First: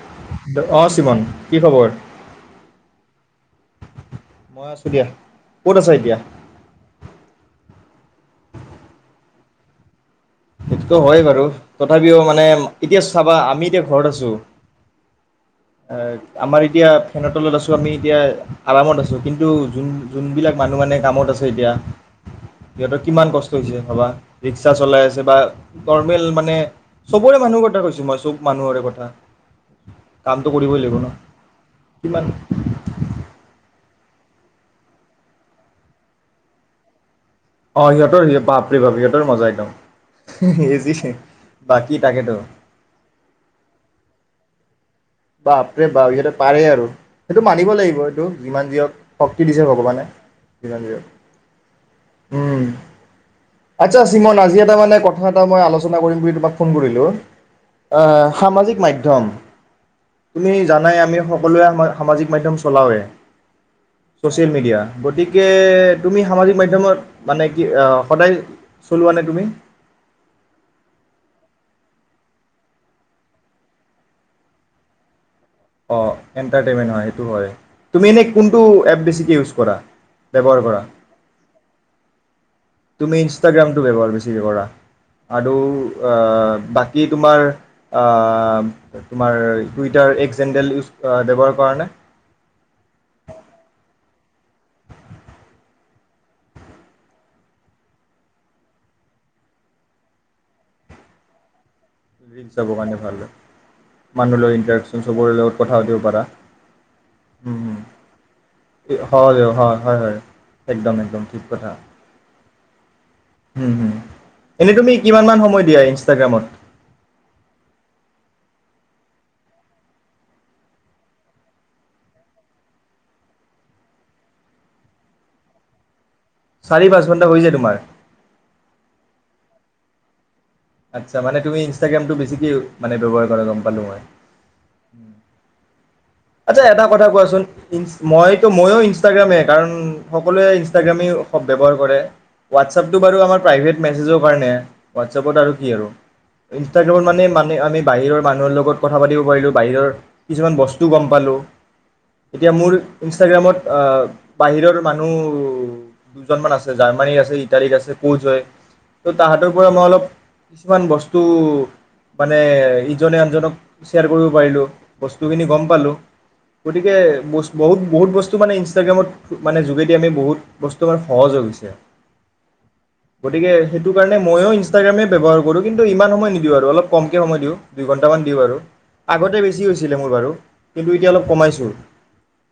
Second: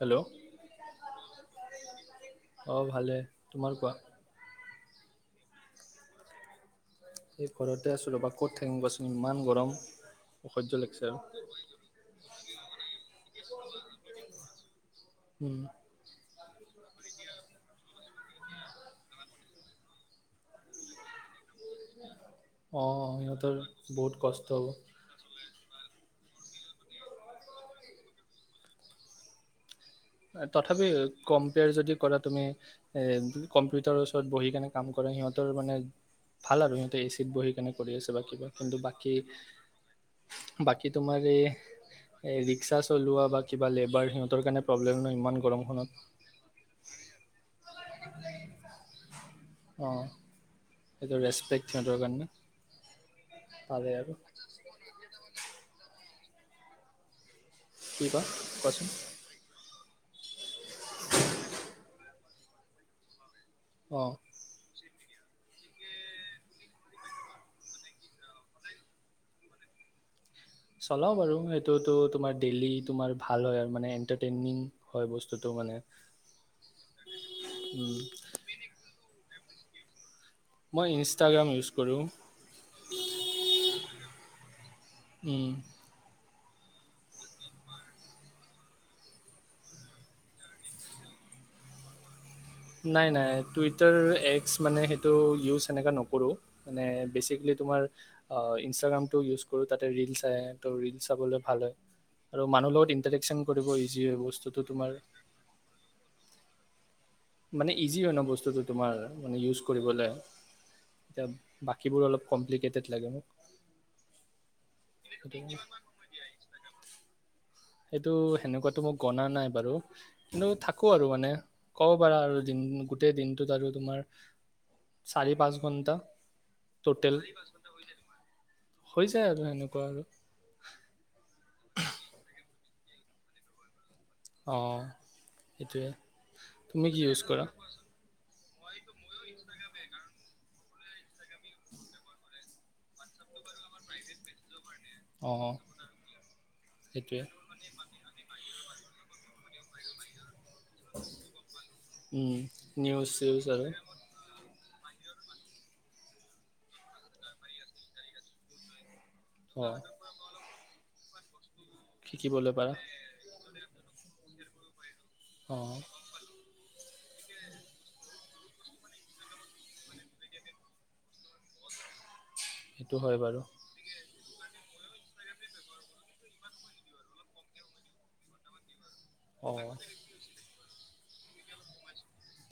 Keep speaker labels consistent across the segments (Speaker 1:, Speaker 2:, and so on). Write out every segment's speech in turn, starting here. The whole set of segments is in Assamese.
Speaker 1: হেল্ল'
Speaker 2: অ চিবম কি খবৰ।
Speaker 1: অ ভালে তোমাৰ কোৱা
Speaker 2: মই আছোঁ দিয়া ক'ত আছ এতিয়া
Speaker 1: এই ঘৰতে আছো ৰ'বা ক'ত থাকিম কচোন ইমান গৰম অসহ্য
Speaker 2: সেইটোত
Speaker 1: লাগিছে আৰু
Speaker 2: হয় বাৰু তথাপিও মানে এতিয়া চাবা আমি এতিয়া ঘৰত আছো
Speaker 1: উম
Speaker 2: এ আমাৰ এতিয়া ফেনৰ তলত আছো আমি এতিয়া আৰামত আছো কিন্তু যোন যোনবিলাক মানুহ মানে কামত আছো
Speaker 1: অ
Speaker 2: সিহতৰ কিমান কষ্ট
Speaker 1: সিহঁতৰ
Speaker 2: হৈছে ভাবা
Speaker 1: বহুত কষ্ট হ'ব
Speaker 2: ৰিক্সা চলাই আছে বা নৰ্মেল মানে চবৰে মানুহৰ কথা কৈছো মই চব মানুহৰে কথা কামটো কৰিবই
Speaker 1: তথাপি
Speaker 2: লাগিব ন
Speaker 1: কম্পেয়াৰ যদি কৰা
Speaker 2: কিমান
Speaker 1: তুমি এ কম্পিউটাৰ ত বহি কেনে কাম কৰে সিহঁতৰ মানে ভাল আৰু সিহঁতৰ এ বহিকিনে
Speaker 2: অ
Speaker 1: কৰি আছে
Speaker 2: সিহঁতৰ
Speaker 1: বা কিবা
Speaker 2: বাপৰে বাপ
Speaker 1: বাকী
Speaker 2: সিহঁতৰ মজা একদম এই
Speaker 1: বাকী
Speaker 2: যি
Speaker 1: তোমাৰ এ
Speaker 2: বাকী তাকেতো
Speaker 1: ৰিস্কা চলোৱা বা কিবা লেবাৰ সিহতৰ কাৰনে
Speaker 2: বাপৰে বাপ সিহঁতে পাৰে আৰু সেইটো মানিব লাগিব দেই যিমান যি হওক শক্তি দিছে ভগৱানে যি হওক
Speaker 1: এইটো ৰেছপেক্ট সিহঁতৰ কাৰণে
Speaker 2: উম
Speaker 1: পাৰে
Speaker 2: আচ্ছা
Speaker 1: আৰু
Speaker 2: চিমন আজি এটা মানে কথা এটা মই আলোচনা। কৰিম বুলি তোমাক ফোন কৰিলোঁ অ
Speaker 1: কি কোৱা
Speaker 2: সামাজিক
Speaker 1: কোৱাচোন
Speaker 2: মাধ্যম তুমি জানাই আমি সকলোৱে সামাজিক মাধ্যম চলাওৱে
Speaker 1: অ
Speaker 2: ছ'চিয়েল মিডিয়া গতিকে তুমি সামাজিক মাধ্যমত মানে কি সদায়। চলোৱা নে তুমি চলোৱা নে?
Speaker 1: চলাও বাৰু সেইটোতো তোমাৰ ডেইলি তোমাৰ ভালৰ মানে এন্টাৰটেইনিং হয় বস্তু
Speaker 2: হয় এন্টাৰটেইনমেন্ট হয় সেইটো হয়
Speaker 1: উম
Speaker 2: তুমি এনেই কোনটো এপ বেছিকৈ ইউজ কৰা ব্যৱহাৰ কৰা
Speaker 1: মই ইনষ্টাগ্ৰাম ইউজ কৰোঁ
Speaker 2: তুমি ইনষ্টাগ্ৰামটো ব্যৱহাৰ বেছিকে কৰা
Speaker 1: উম
Speaker 2: আৰু আ বাকী তোমাৰ তোমাৰ টুইটাৰ এক জেণ্ডেল ইউজ ব্যৱহাৰ কৰা নে
Speaker 1: নাই নাই টুইটাৰ এছ মানে সেইটো ইউজ সেনেকৈ নকৰোঁ মানে বেচিকেলি তোমাৰ ইনষ্টাগ্ৰামটো ইউজ কৰোঁ তাতে ৰিলচ আহে ত' ৰিলচ চাবলৈ ভাল হয় আৰু
Speaker 2: ৰিলছ
Speaker 1: মানুহৰ
Speaker 2: চাবৰ
Speaker 1: লগত
Speaker 2: কাৰণে ভাল
Speaker 1: ইণ্টাৰেকশ্যন কৰিব ইজি
Speaker 2: হয় মানুহ লগত
Speaker 1: বস্তুটো তোমাৰ
Speaker 2: ইণ্টডাকশ্যন চবৰে লগত কথা পাতিব পাৰা হুম,
Speaker 1: মানে
Speaker 2: হুম।
Speaker 1: ইজি হয় ন বস্তুটো তোমাৰ
Speaker 2: এ-
Speaker 1: মানে
Speaker 2: হয়
Speaker 1: ইউজ
Speaker 2: হয় হয়
Speaker 1: কৰিবলে
Speaker 2: হয় একদম একদম
Speaker 1: এতিয়া বাকীবোৰ অ কমপিক্লেটে লাগে মোৰ
Speaker 2: উম উম এনেই তুমি কিমান মান
Speaker 1: সেইটো
Speaker 2: সময় দিয়া ইনষ্টাগ্ৰামত
Speaker 1: সেইটো সেনেকোৱাতো মই গনা নাই বাৰু কিন্তু থাকোঁ আৰু মানে ক'ব পাৰা আৰু দিন গোটেই দিনটোত আৰু তোমাৰ চাৰি পাঁচ ঘণ্টা
Speaker 2: চাৰি পাঁচ ঘণ্টা হৈ যায় তোমাৰ
Speaker 1: কোৱা আৰু
Speaker 2: আচ্ছা মানে তুমি ইনষ্টাগ্ৰামটো বেছিকে মানে ব্যৱহাৰ কৰা গম পালো মই
Speaker 1: অঁ সেইটোৱে
Speaker 2: আচ্ছা এটা
Speaker 1: তুমি কি
Speaker 2: কথা
Speaker 1: ইউজ
Speaker 2: কোৱাচোন
Speaker 1: কৰা
Speaker 2: ইনষ্টা মই ত' মইয়ো ইনষ্টাগ্ৰামেই কাৰণ সকলোৱে ইনষ্টাগ্ৰামেই ব্যৱহাৰ কৰে হোৱাটছআপটো বাৰু আমাৰ প্ৰাইভেট মেছেজৰ কাৰণে হোৱাটছএপত
Speaker 1: অঁ
Speaker 2: আৰু কি আৰু ইনষ্টাগ্ৰামত
Speaker 1: সেইটোৱে
Speaker 2: মানে মানে আমি বাহিৰৰ মানুহৰ লগত কথা পাতি পাৰিলো বাহিৰৰ কিছুমান টো গম পালোঁ
Speaker 1: উম,
Speaker 2: এতিয়া মোৰ
Speaker 1: নিউজ চিউজ
Speaker 2: ইনষ্টাগ্ৰামত
Speaker 1: আৰু
Speaker 2: অ বাহিৰৰ মানুহ দুজনমান আছে জাৰ্মানী আছে ইটালী আছে কৌজ হৈ ত' তাহাঁতৰ পৰা
Speaker 1: অঁ
Speaker 2: মই অলপ কিছুমান বস্তু মানে
Speaker 1: শিকিবলৈ পাৰা
Speaker 2: ইজনে আনজনক শ্বেয়াৰ কৰিব পাৰিলোঁ বস্তুখিনি গম
Speaker 1: অঁ
Speaker 2: গতিকে বহুত বহুত বস্তু মানে ইনষ্টাগ্ৰামত মানে যোগেদিয়ে আমি বহুত বস্তু আমাৰ সহজ হৈ গৈছে
Speaker 1: সেইটো হয় বাৰু
Speaker 2: গতিকে সেইটো কাৰণেই মইয়ো ইনষ্টাগ্ৰামে ব্যৱহাৰ কৰো কিন্তু ইমান সময় নিদিওঁ আৰু অলপ কমকে সময় দিওঁ দুইঘণ্টামান দিওঁ আৰু আগতে বেছি
Speaker 1: অঁ
Speaker 2: হৈছিলে মোৰ বাৰু কিন্তু এতিয়া অলপ কমাইছোঁ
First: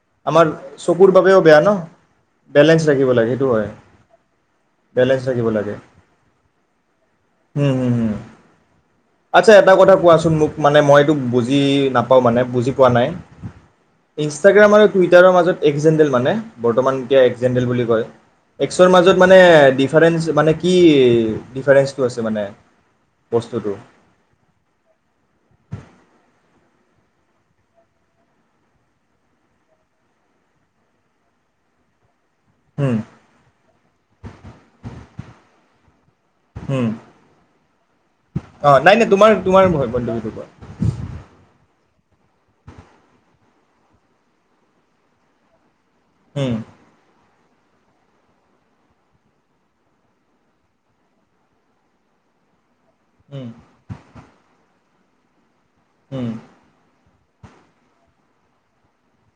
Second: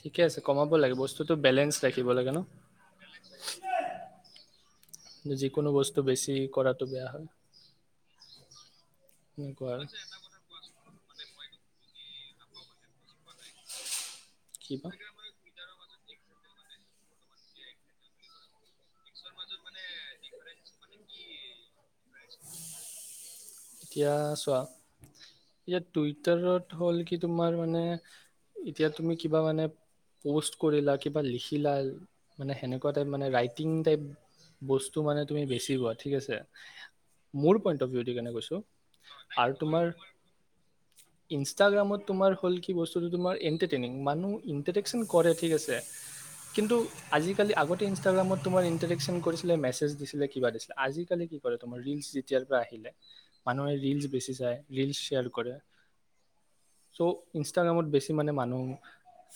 Speaker 1: ঠিকে আছে
Speaker 2: আমাৰ
Speaker 1: কমাব লাগে
Speaker 2: চকুৰ
Speaker 1: বস্তুটো
Speaker 2: বাবেও বেয়া
Speaker 1: বেলেঞ্চ
Speaker 2: ন
Speaker 1: ৰাখিব লাগে ন
Speaker 2: বেলেঞ্চ ৰাখিব লাগে সেইটো হয় বেলেঞ্চ ৰাখিব
Speaker 1: যিকোনো
Speaker 2: লাগে
Speaker 1: বস্তু বেছি কৰাটো বেয়া হয়
Speaker 2: আচ্ছা
Speaker 1: সেনেকুৱা
Speaker 2: এটা
Speaker 1: আৰু
Speaker 2: কথা কোৱাচোন মোক মানে মই এইটো বুজি বুজি নাপাওঁ মানে বুজি পোৱা নাই ইনষ্টাগ্ৰাম
Speaker 1: কি
Speaker 2: আৰু
Speaker 1: বা
Speaker 2: টুইটাৰৰ মাজত এক এফজেনদেল মানে বৰ্তমান এতিয়া এফজেনদেল বুলি কয় এক্সৰ মাজত মানে দিফাৰেনচ মানে কি দিফাৰেচনতো আছে মানে বস্তুটো
Speaker 1: এতিয়া চোৱা এতিয়া টুইটাৰত হ'ল কি তোমাৰ মানে এতিয়া তুমি কিবা মানে প'ষ্ট কৰিলা কিবা লিখিলা মানে সেনে
Speaker 2: হুম
Speaker 1: কোৱাটাইপ মানে ৰাইটিংটাইপ বস্তু মানে তুমি বেছি কোৱা ঠিক আছে মোৰ পইন্ অফ দি মানে কইছো
Speaker 2: অ নাই নাই তোমাৰ তোমাৰ হয় বন্ধুকীটো পৰা
Speaker 1: ত তোমাৰ হল কি বস্তুটো তোমাৰ এণ্টাৰটেইনিং মানুহ ইন্টাৰটেকন কৰে ঠিক আছে
Speaker 2: হুম
Speaker 1: কিন্তু আজি আজাকালি আগতে ইনষ্টাগ্ৰামত তোমাৰ ইণ্টাৰেকশন কৰিছিলে মেছেজ দিছিলে কিবা দিছিলে আজিকালি কি কৰে তোমাৰ ৰিলচ যেতিয়াৰ পৰা আহিলে
Speaker 2: হুম
Speaker 1: মানুহে ৰিলচ বেছি চায় ৰিল শেয়াৰ কৰে
Speaker 2: উম
Speaker 1: চ' ইনষ্টাগ্ৰামত বেছি মানে মানুহ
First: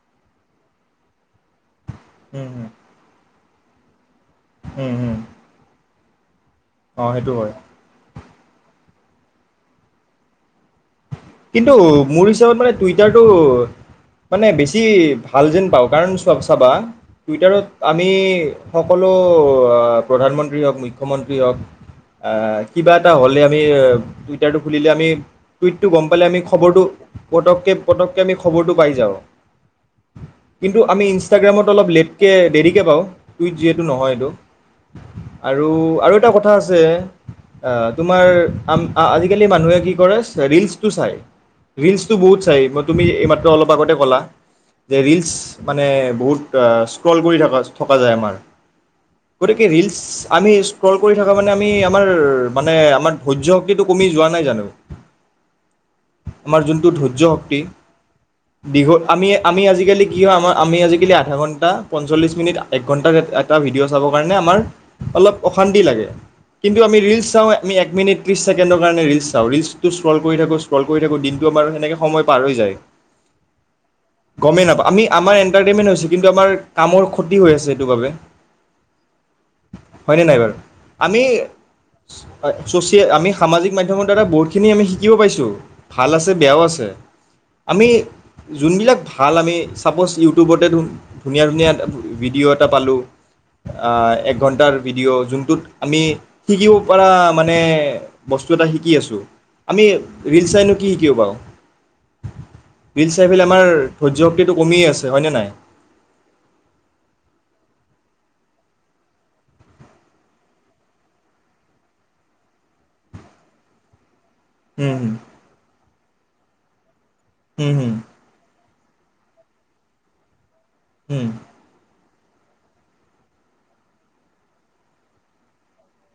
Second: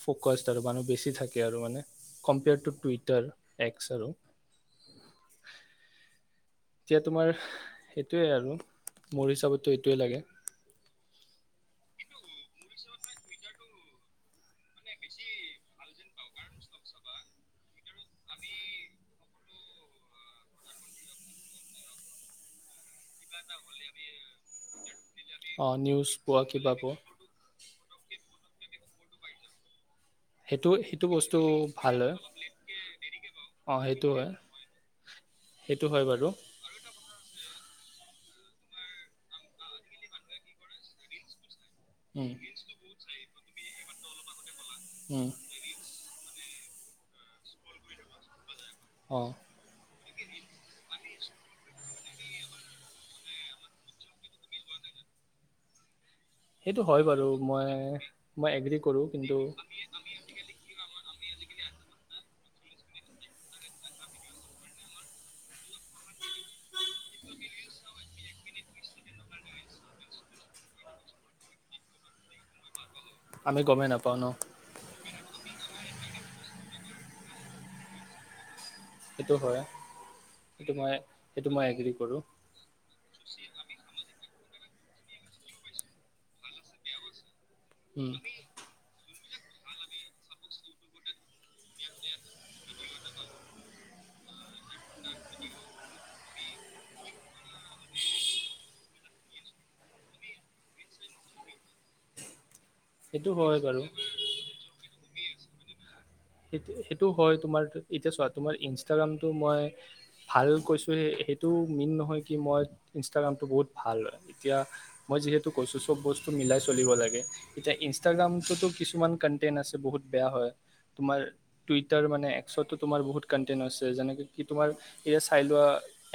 Speaker 1: ফকাচ আৰু মানুহ বেছি থাকে তাকে আৰু মানে কম্পেয়াৰ টু টুইটাৰ এক্সৰো
Speaker 2: উম হম
Speaker 1: এতিয়া তোমাৰ সেইটোৱে আৰু মোৰ হিচাপতটো এইটোৱেই লাগে
Speaker 2: কিন্তু মোৰ হিচাপত মানে টুইটাৰটো মানে বেছি ভাল যেন পাওঁ কাৰণ চাবা টুইটাৰত আমি সকলো প্ৰধানমন্ত্ৰী হওঁক মুখ্যমন্ত্ৰী হওক কিবা এটা হ'লে আমি টুইটাৰটো খুলিলে আমি
Speaker 1: অ
Speaker 2: টো গম পালে আমি খবৰটো পটককৈ পটককৈ আমি খবৰটো পাই যাওঁ
Speaker 1: সেইটো
Speaker 2: কিন্তু আমি
Speaker 1: সেইটো বস্তু
Speaker 2: ইনষ্টাগ্ৰামত অলপ
Speaker 1: ভাল হয়
Speaker 2: লেটকে দেৰিকে পাওঁ টুইট
Speaker 1: অঁ
Speaker 2: যিহেতু
Speaker 1: সেইটো
Speaker 2: নহয়
Speaker 1: হয়
Speaker 2: এইটো আৰু
Speaker 1: সেইটো হয়
Speaker 2: আৰু
Speaker 1: বাৰু
Speaker 2: এটা কথা আছে অ তোমাৰ আজিকালি মানুহে কি কৰে ৰিলচ তটো চাই ৰিলচটো
Speaker 1: উম,
Speaker 2: বহুত চাই মই তুমি এইমাত্ৰ অলপ আগতে ক'লা যে ৰিলচ
Speaker 1: উম,
Speaker 2: মানে বহুত স্ক্ৰল কৰি থ থকা যায় আমাৰ
Speaker 1: অঁ
Speaker 2: গতিকে ৰিলচ আমি স্ক্ৰল কৰি থকা মানে আমি আমাৰ মানে আমাৰ ধৈৰ্য্য শক্তিটো কমি যোৱা নাই জানো আমাৰ
Speaker 1: সেইটো
Speaker 2: যোনটো
Speaker 1: হয়
Speaker 2: ধৈৰ্য
Speaker 1: বাৰু
Speaker 2: শক্তি
Speaker 1: মই মই এগ্ৰী
Speaker 2: দীঘল
Speaker 1: কৰোঁ
Speaker 2: আমি
Speaker 1: কিন্তু
Speaker 2: আমি আজিকালি কি হয় আমাৰ আমি আজিকালি আধা ঘণ্টা পঞ্চল্লিছ মিনিট এক ঘণ্টাত এটা ভিডিঅ' চাব কাৰণে আমাৰ অলপ অশান্তি লাগে কিন্তু আমি ৰিলচ চাওঁ আমি এক মিনিট ত্ৰিছ ছেকেণ্ডৰ কাৰণে ৰিলচ চাওঁ ৰিলচটো শ থাকো ইস্ক্ৰল কৰি থাকো দিনটো আমাৰ সেনেকে সময় পাৰ হৈ যায়
Speaker 1: আমি গমেই নাপাওঁ ন
Speaker 2: গমেই নাপায় আমি আমাৰ এন ইটাৰটেইনমেণ্ট হৈছে কিন্তু আমাৰ কামৰ ক্ষতি হৈ আছে সেইটো বাবে
Speaker 1: সেইটো হয়
Speaker 2: হয়নে নাই বাৰু
Speaker 1: সেইটো মই
Speaker 2: আমি
Speaker 1: সেইটো মই এগ্ৰী কৰোঁ
Speaker 2: চচিয়েল আমি সামাজিক মাধ্যমত দাদা বুটখিনি আমি শিকিব পাইছোঁ ভাল আছে বেয়াও আছে আমি
Speaker 1: উম,
Speaker 2: যোনবিলাক ভাল আমি চাপ'জ ইউটিউবতে ধুনীয়া-ধুনীয়া ভিডিঅ' এটা পালোঁ একঘণ্টাৰ ভিডিঅ' যোনটোত আমি শিকিব পৰা মানে বস্তু এটা শিকি আছোঁ। আমি ৰিল চাইনো কি শিকিব বাৰু? ৰিল
Speaker 1: সেইটো
Speaker 2: চাইফালে
Speaker 1: হয়
Speaker 2: আমাৰ
Speaker 1: বাৰু
Speaker 2: ধৈ্য শক্তিটো কমেই আছে। অন্য নাই।
Speaker 1: সেইটো-সেইটো হয় তোমাৰ এতিয়া চোৱা তোমাৰ ইনষ্টাগ্ৰামটো মই ভাল কৈছো সেইটো মেইন নহয়। কি মই ইনষ্টাগ্ৰামটো বহুত ভাল এতিয়া
Speaker 2: হুম
Speaker 1: মই যিহেতু কৈছো চব বস্তু মিলাই চলিব লাগে।
Speaker 2: হুম
Speaker 1: এতিয়া
Speaker 2: হুম
Speaker 1: ইনষ্টাগ্ৰামততো কিছু কিছুমান কন্টেন্ট আছে বহুত বেয়া হয়। তোমাৰ
Speaker 2: হুম
Speaker 1: টুই তাৰমানে এক্সোটো তোমাৰ বহুত কণ্টেণ্ট আছে যেনেকে কি তোমাৰ এই চাইলুৱা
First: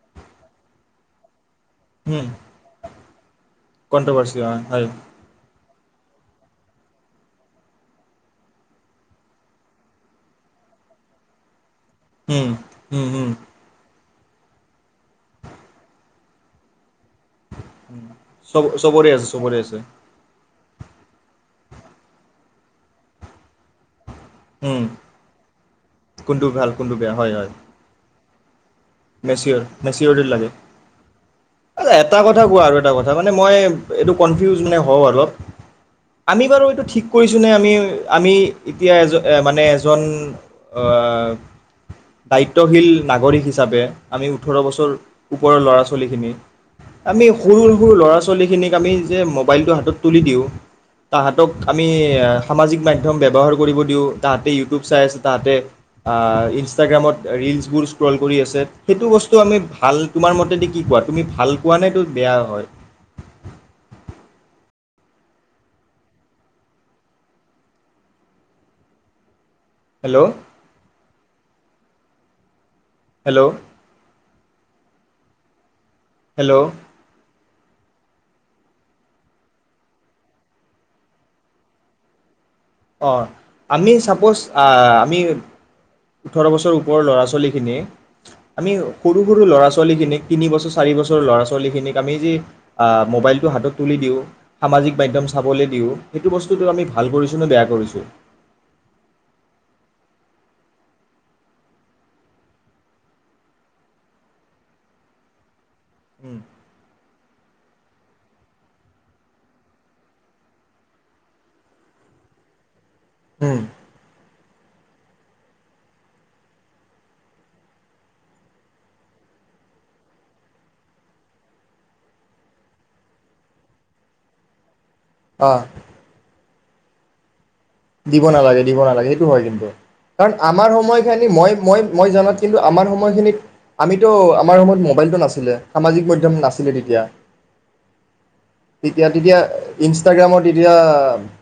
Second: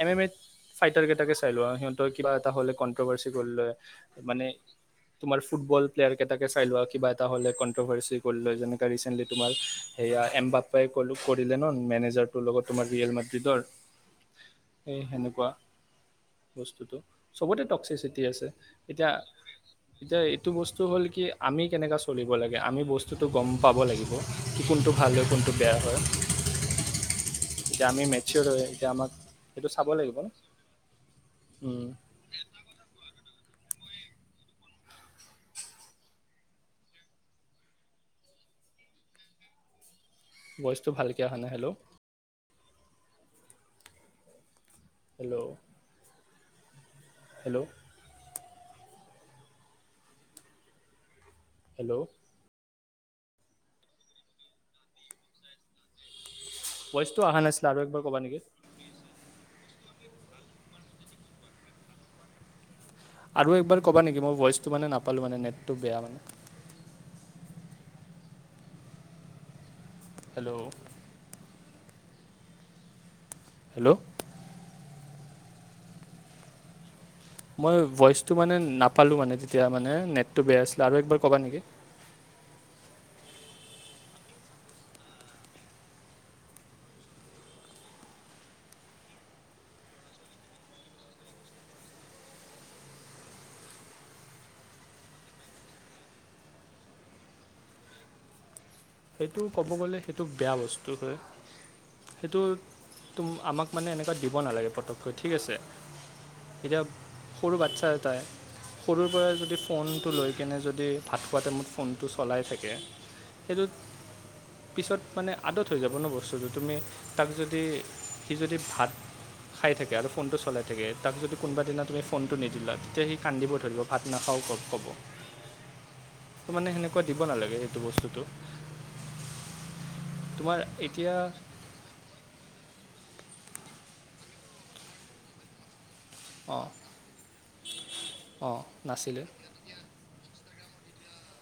Speaker 1: এম এম এ ফাইটাৰ কেইটাকে চাই লোৱা সিহঁৰ
Speaker 2: হুম
Speaker 1: কিবা এ হ'লে খবৰ
Speaker 2: কণ্ট্ৰভাৰ্চি
Speaker 1: মানে
Speaker 2: হয় হয়।
Speaker 1: তোমাৰ ফুটবল প্লেয়াৰকেইটে চাই লোৱা আৰু কিবা এটা হলেণ্ট্ৰভাৰ্চি কৰি লয় যেনেকে ৰিচেণ্টলি তোমাৰ। সেয়া এম বাপ্পাই কলো কৰিলে ন। মেনেজাৰটোৰ
Speaker 2: হুম
Speaker 1: লগত তোমাৰ
Speaker 2: হুম
Speaker 1: ৰিয়েল
Speaker 2: হুম
Speaker 1: মাদ্ৰিদৰ এই সেনেকুৱা বস্তুটো। চবতে টক্সিচিটি আছে
Speaker 2: চব চবৰে আছে চবৰে আছে
Speaker 1: এতিয়া-এতিয়া এইটো বস্তু হ'ল কি আমি কেনেকুৱা চলিব লাগে আমি বস্তুটো গম পাব লাগিব। কি
Speaker 2: উম
Speaker 1: কোনটো ভাল হয় কোনটো বেয়া
Speaker 2: কোনটোু ভাল, কোনটোু বেয়া, হয়-হয়।
Speaker 1: যামি মেচৰ হয়। এতিয়া আমাক
Speaker 2: মেচৰ
Speaker 1: সেইটো চাব লাগিব
Speaker 2: মেচৰিটিত
Speaker 1: ন
Speaker 2: লাগে এটা কথা কোৱা আৰু এটা কথা মানে মানে মই এইটো কনফিউজ মানে হওঁ অলপ আমি বাৰু এইটো ঠিক কৰিছোঁ নে? আমি-আমি এতিয়া এজন মানে এজন
Speaker 1: ভইচটো ভালকৈ অহা নাই হেল্ল'
Speaker 2: দায়িত্ব তশীল নাগৰিক হিচাপে। আমি উঠো ওঠৰ বছৰ
Speaker 1: হেল্ল'
Speaker 2: ওপৰৰ ল'ৰা ছোৱালীখিনি আমি
Speaker 1: হেল্ল'
Speaker 2: সৰুসৰু ল'ৰা ছোৱালী ল'ৰা -ছোৱলীখিনিক আমি যে মোবাইলটো হাতত তুলি দিওঁ, তাহাঁতক আমি
Speaker 1: হেল্ল'
Speaker 2: সামাজিক মাধ্যম মম ব্যৱহাৰ কৰিব দিওঁ তাহতে ইউটিউব চাই আছে তাহতে ইনষ্টাগ্ৰামত
Speaker 1: ভইচটো অহা নাছিলে আৰু
Speaker 2: ৰিলচবোৰ
Speaker 1: একবাৰ
Speaker 2: স্ক্ৰল
Speaker 1: ক'বা নেকি
Speaker 2: কৰি আছে। সেইটো বস্তু আমি ভাল তোমাৰ মতেদি কি কোৱা তুমি ভাল কোৱা নে বেয়া হয়।
Speaker 1: আৰু একবাৰ কবা নেকি মই ভইচটো মানে নাপালো মানে নেত টো বেয়া মানে হেল্ল'
Speaker 2: হেল্ল' হেল্ল'
Speaker 1: মই ভইচটো মানে নাপালো মানে তেতিয়া মানে নেট বেয়া আছিল আৰু একবাৰ ক'বা নেকি
Speaker 2: অঁ আমি চাপ'জ আমি ওঠৰ বছৰ ওপৰৰ ল'ৰা ছোৱালীখিনিক আমি সৰু সৰু ল'ৰা ছোৱালীখিনিক তিনি‌ বছৰ চাৰি বছৰ ল'ৰা ছোৱালীখিনিক আমি যি মোবাইলটো হাতত তুলি দিওঁ সামাজিক মাধ্যম চাবলৈ দিওঁ সেইটো বস্তুটো আমি ভাল কৰিছোঁ নে বেয়া কৰিছো
Speaker 1: সেইটো ক'ব গ'লে সেইটো বেয়া বস্তু হয় সেইটো ত আমাক মানে এনেকুৱা দিব নালাগে পতককৈ ঠিক আছে এতিয়া সৰু বাচ্ছা এটাই সৰুৰ পৰাই যদি ফোনটো লৈ কেনে যদি ভাত খোৱা টাইমত ফোনটো চলাই থাকে
Speaker 2: উম
Speaker 1: সেইটোত পিছত মানে আদত হৈ যাব ন বস্তুটো তুমি তাক যদি সি যদি ভাত খাই থাকে আৰু ফোনটো চলাই থাকে তাক যদি কোনোবা দিনা তুমি ফোনটো নিদিলা তেতিয়া সি কান্দিব ধৰিব ভাত নাখাও ক'ব
Speaker 2: অহ
Speaker 1: ত মানে সেনেকৈ দিব নালাগে সেইটো বস্তুটো
Speaker 2: নালাগে দিব নালাগে সেইটো হয় কিন্তু কাৰণ
Speaker 1: তোমাৰ
Speaker 2: আমাৰ
Speaker 1: এতিয়া
Speaker 2: সময়খিনি মই মই মই জানাত কিন্তু আমাৰ সময়ত সময়খিনিত আমিতো আমাৰ সময়ত মোবাইলটো নাছিলে সামাজিক মাধ্যম
Speaker 1: অঁ
Speaker 2: নাছিলে তেতিয়া
Speaker 1: অঁ
Speaker 2: তেতিয়া
Speaker 1: নাছিলে
Speaker 2: তেতিয়া ইনষ্টাগ্ৰামত তেতিয়া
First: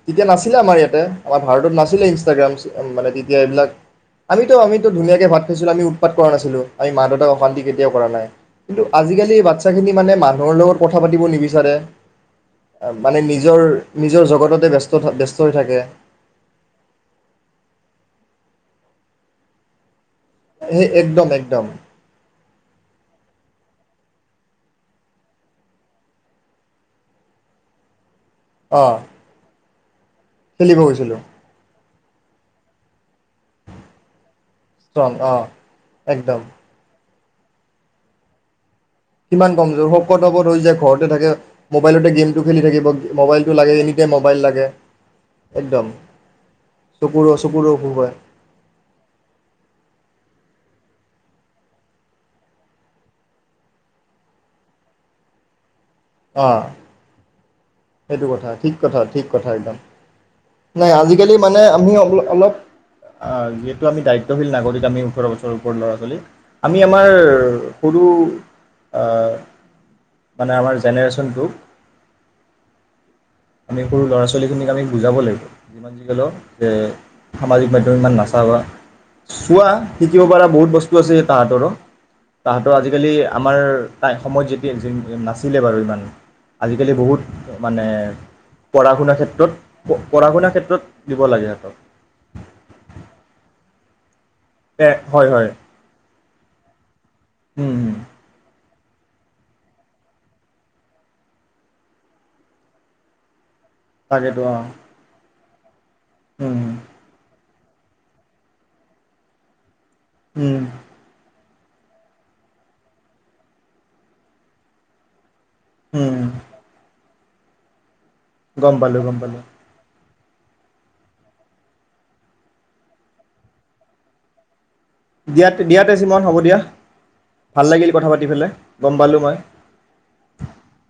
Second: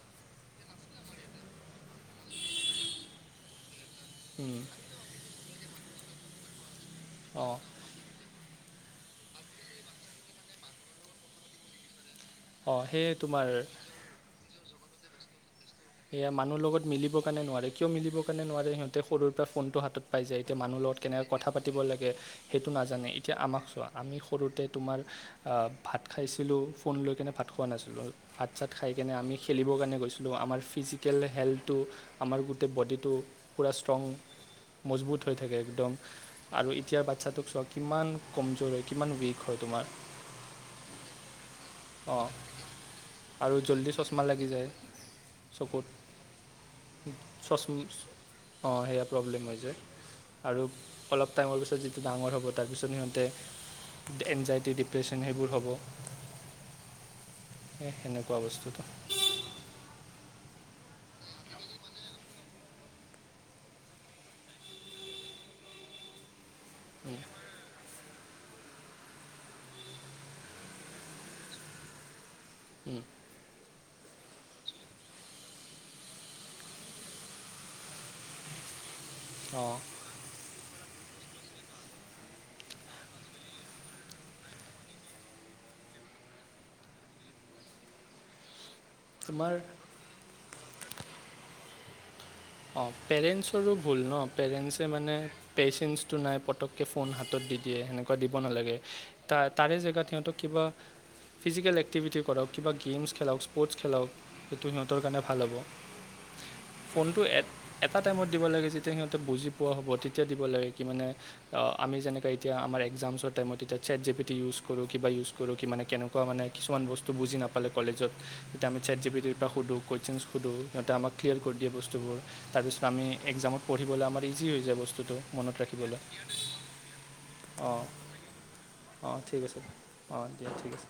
Speaker 2: তেতিয়া নাছিলে আমাৰ ইয়াতে আমাৰ ভাৰতত নাছিলে ইনষ্টাগ্ৰাম মানে তেতিয়া এইবিলাক আমিতো আমিতো ধুনীয়াকে ভাত ফিছ ওলালেও উৎপাত কৰা নাছিলোঁ। আমি মা দেউতাক
Speaker 1: অঁ
Speaker 2: অশান্তি কেতিয়াও কৰা নাই। কিন্তু আজিকালি বাচ্ছাখিনি মানে মানুহৰ লগত কথা পাতিব নিবিচাৰে
Speaker 1: অঁ সেই
Speaker 2: মানে নিজৰ
Speaker 1: তোমাৰ
Speaker 2: নিজৰ জগততে ব্যস্ত ব্যস্ত হৈ থাকে
Speaker 1: মানুহ লগত মিলিব কাৰণে নোৱাৰে কিয় মিলিব কাৰণে নোৱাৰে সিহতে সৰুৰ পৰা ফোনতটো হাতত পাই যায় এতিয়া মানুহৰ
Speaker 2: সেই
Speaker 1: লগত কেনেকৈ
Speaker 2: একদম
Speaker 1: কথা
Speaker 2: একদম
Speaker 1: পাতিব লাগে সেইটো নাজানে এতিয়া আমাক চোৱা আমি সৰুতে তোমাৰ ভাত খাইছিলোঁ ফোন লৈ কেনে ভাত খোৱা নাছিলোঁ ভাত চাত খাই
Speaker 2: অঁ
Speaker 1: কিনে আমি খেলি কাৰণে গৈছিলোঁ লো আমাৰ
Speaker 2: খেলিব
Speaker 1: ফিজিকেল
Speaker 2: গৈছিলোঁ
Speaker 1: হেল্থটো আমাৰ গোটেই বডিটো পুৰা ষ্ট্ৰং
Speaker 2: চন
Speaker 1: মজবুত হৈ
Speaker 2: অঁ
Speaker 1: থাকে একদম
Speaker 2: একদম
Speaker 1: আৰু এতিয়াৰ বাচ্ছাটোক চোৱা কিমান কমজোৰ হয় উইক
Speaker 2: কিমান
Speaker 1: হয় তোমাৰ
Speaker 2: কমজোৰ শকত শকত হৈ যায় ঘৰতে থাকে মোবাইলতে
Speaker 1: অঁ
Speaker 2: গেমটো খেলি থাকিব
Speaker 1: আৰু
Speaker 2: মোবাইলটো লাগে
Speaker 1: জল্দি
Speaker 2: এনিটাইম
Speaker 1: চশমা
Speaker 2: মোবাইল
Speaker 1: লাগি
Speaker 2: লাগে
Speaker 1: যায় চকুত
Speaker 2: একদম চকুৰো
Speaker 1: চচ
Speaker 2: চকুৰো অসুখ হয়
Speaker 1: অঁ সেয়া প্ৰব্লেম হৈ যায় আৰু অলপ টাইমৰ পিছত যিটো ডাঙৰ হ'ব তাৰপিছত সিহঁতে এনজাইটি ডিপ্ৰেশ্যন সেইবোৰ হ'ব।
Speaker 2: আহ
Speaker 1: সেই
Speaker 2: সেইটো
Speaker 1: সেনেকুৱা
Speaker 2: কথা ঠিক
Speaker 1: বস্তুটো
Speaker 2: কথা ঠিক কথা একদম নাই আজিকালি মানে আমি অলপ যিহেতু আমি দায়িত্বশীল নাগৰিক আমি ওঠৰ বছৰৰ ওপৰ ল'ৰা ছোৱালী আমি আমাৰ
Speaker 1: উম,
Speaker 2: সৰু মানে আমাৰ জেনেৰেশ্যনটোক
Speaker 1: উম,
Speaker 2: আমি সৰু ল'ৰা ছোৱালীখিনিক আমি বুজাব লাগিব যিমান যি কলেও যে সামাজিক মাধ্যম ইমান নাচাবা চোৱা
Speaker 1: অঁ
Speaker 2: শিকিব পাৰা বহুত বস্তু আছে তাহাঁতৰো তাহাঁতৰ আজিকালি আমাৰ তাই সময়ত যেতিয়া নাছিলে বাৰু ইমান আজিকালি বহুত মানে পঢ় শুনা ক্ষেত্ৰত
Speaker 1: তোমাৰ
Speaker 2: পঢ়া শুনা ক্ষেত্ৰত দিব লাগে সিহঁতক
Speaker 1: অঁ পেৰেণ্টছৰো ভুল ন পেৰেণ্টছে
Speaker 2: এ
Speaker 1: মানে
Speaker 2: হয় হয়
Speaker 1: পেচেন্ঞ্চ নাই পটককে ফোন হাতত দি দিয়ে সেনেকুৱা দিব নালাগে ত তাৰে জেগাত সিহঁতক কিবা ফিজিকেল এক্টিভিটি কৰক কিবা গেমছ খেলাওক স্পৰ্টছ খেলাক
Speaker 2: তাকেতো অঁ
Speaker 1: সেইটো সহঁতৰ কাৰণে ভাল হ'ব ফোনটো এটা টাইমত দিব লাগে যেতিয়া সিহঁতে বুজি পোৱা হ'ব তেতিয়া দিব লাগে কি মানে আমি যেনেকৈ এতিয়া আমাৰ এক্সামছৰ টাইমত এতিয়া চেত জি পিটি ইউ কৰো কিবা ইউজ কৰো কি মানে, কেনেকুৱা মানে! কিছুমান বস্তু বুজি নাপালে কলেজত। এতিয়া
Speaker 2: গম
Speaker 1: আমি চেট্
Speaker 2: পালোঁ গম
Speaker 1: জিপিটি ৰ
Speaker 2: পালোঁ
Speaker 1: পৰা সোধো জ্যাষ্ট, সোধো। সিহঁতে আমাক ক্লিয়াৰ কৰি দিয়ে বস্তুবোৰ। তাৰ পিছত আমি এক্সামত পঢ়িবলৈ আমাৰ ইজি হৈ যায় বস্তু বস্তুটো
Speaker 2: দিয়া
Speaker 1: মনত
Speaker 2: দিয়া
Speaker 1: ৰাখিবলৈ।
Speaker 2: তেজীমন হ'ব দিয়া ভাল
Speaker 1: অঁ-
Speaker 2: লাগিল কথা পাতি পেলাই গম
Speaker 1: অঁ-
Speaker 2: পালোঁ মই
Speaker 1: ঠিক আছে। অঁ দিয়া, ঠিক আছে।